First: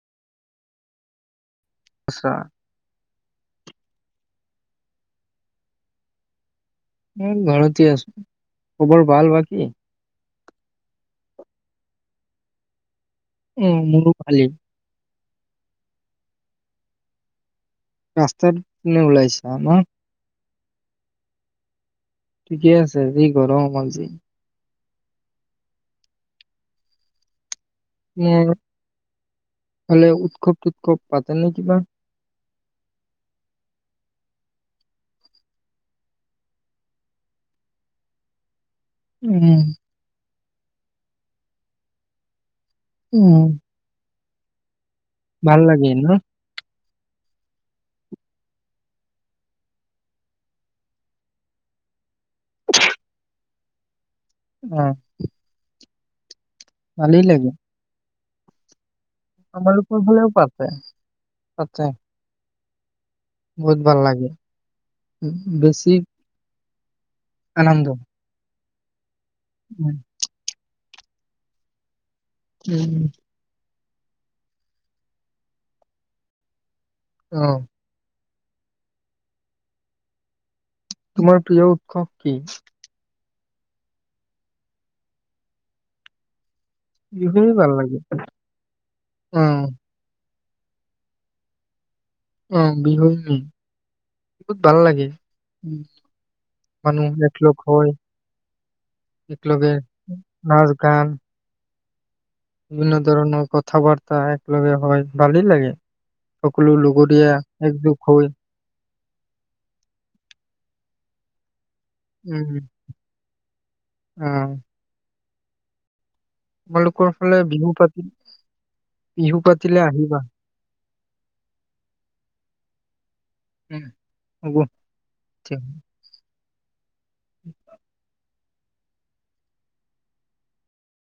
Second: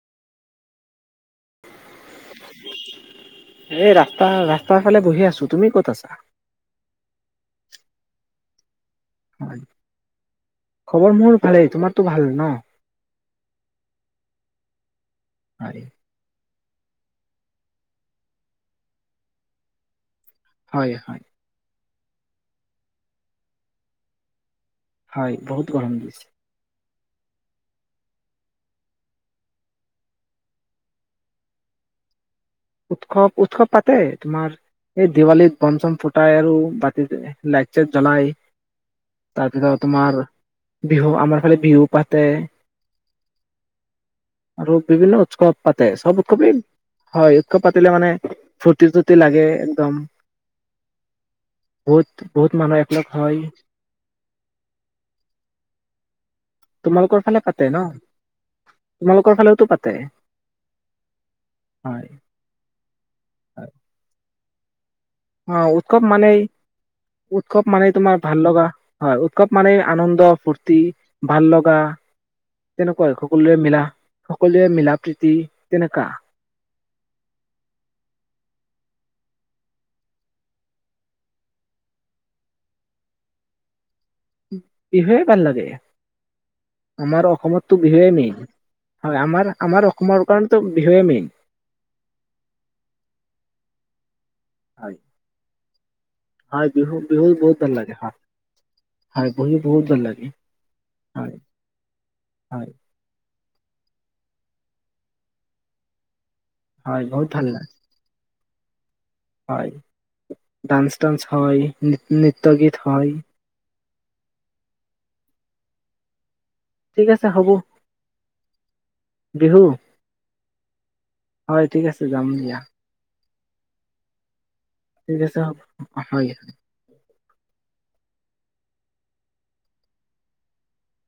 [unintelligible] আচ্ছা। এই ৰাস্তা ৰাস্তাৰ ফালে বহি আছো। তুমি ক'ত আছা? ঘৰতে আছো। খবৰ ভাল হয় বাকী? খবৰ মোৰ ভালেই, তোমাৰতো ভাল ন? অ' মোৰো ভালেই। হয় [unintelligible] ৰাস্তাত এনেই ওলাইছে, আমাৰ হয়, হয়। ঠিকে আছে, যি গৰম হৈছে। হয়। বহুত গৰম দিছে। মোৰ হ'লেও উৎসৱ চুৎসৱ পাতে নে কিবা? উৎসৱ, উৎসৱ পাতে তোমাৰ এই দিৱালীত ব'ম চ'ম ফুটাই আৰু বাকী লাইট জ্বলাই। উম তাৰপিছত তোমাৰ বিহু আমাৰ ফালে বিহু পাতে। উম। আৰু বিভিন্ন উৎসৱ ভাল পাতে। লাগে ন চব উৎসবেই হয়। উৎসৱ পাতিলে মানে ফূৰ্তি চুৰ্তি লাগে একদম। বহুত বহুত মানুহ একলগ হয়। উম। ভালেই তোমালোকৰ ফালে লাগে পাতে ন? তোমালোকৰ ফালেওতো পাতে আমালোকৰ ফালেও পাতে। হয় হয় বহুত ভাল লাগে। উম, অ' বেছি উৎসৱ মানে উৎসৱ আনন্দ মানে তোমাৰ ভাল লগা। হয়। উৎসৱ মানে উম আনন্দ ফূৰ্তি ভাল লগা উম, তেনেকুৱাই খুব সকলোৱে মিলা সকলোৱে মিলা প্ৰীতি তেনেকা। অ'। তোমাৰ প্ৰিয় উৎসৱ কি? বিহুৱেই ভাল লাগে। আমাৰ বিহুৱে ভাল অসমততো লাগে বিহুৱে মাইন। অ আমাৰ আমাৰ অসমৰ কাৰণেতো বিহুৱেই মেইন। অ' বিহু মেইন, বহুত ভাল হয় লাগে। হয় বিহু মানুহ বিহু একলগক বহুত ভাল হয় লাগে হয় বিহু একেলগে বহুত ভাল লাগে নাচ গান হয় হয় বিভিন্ন ধৰণৰ কথা বাৰ্তা একেলগে হয়, ভালেই লাগে। সকলো হয় বহুত ভাল লগৰীয়া লাগে এক গোট হৈ হয়। ডান্স চাঞ্চ হয় ন নৃত্য গীত হয় অ'। ঠিক আমালোকৰ আছে ফালে হ'ব বিহু পাতি বিহু বিহু পাতিলে আহিবা? হয়, ঠিক আছে যাম দিয়া। উম, হ'ব। ঠিক আছে হ'ব, হয়। [inaudible]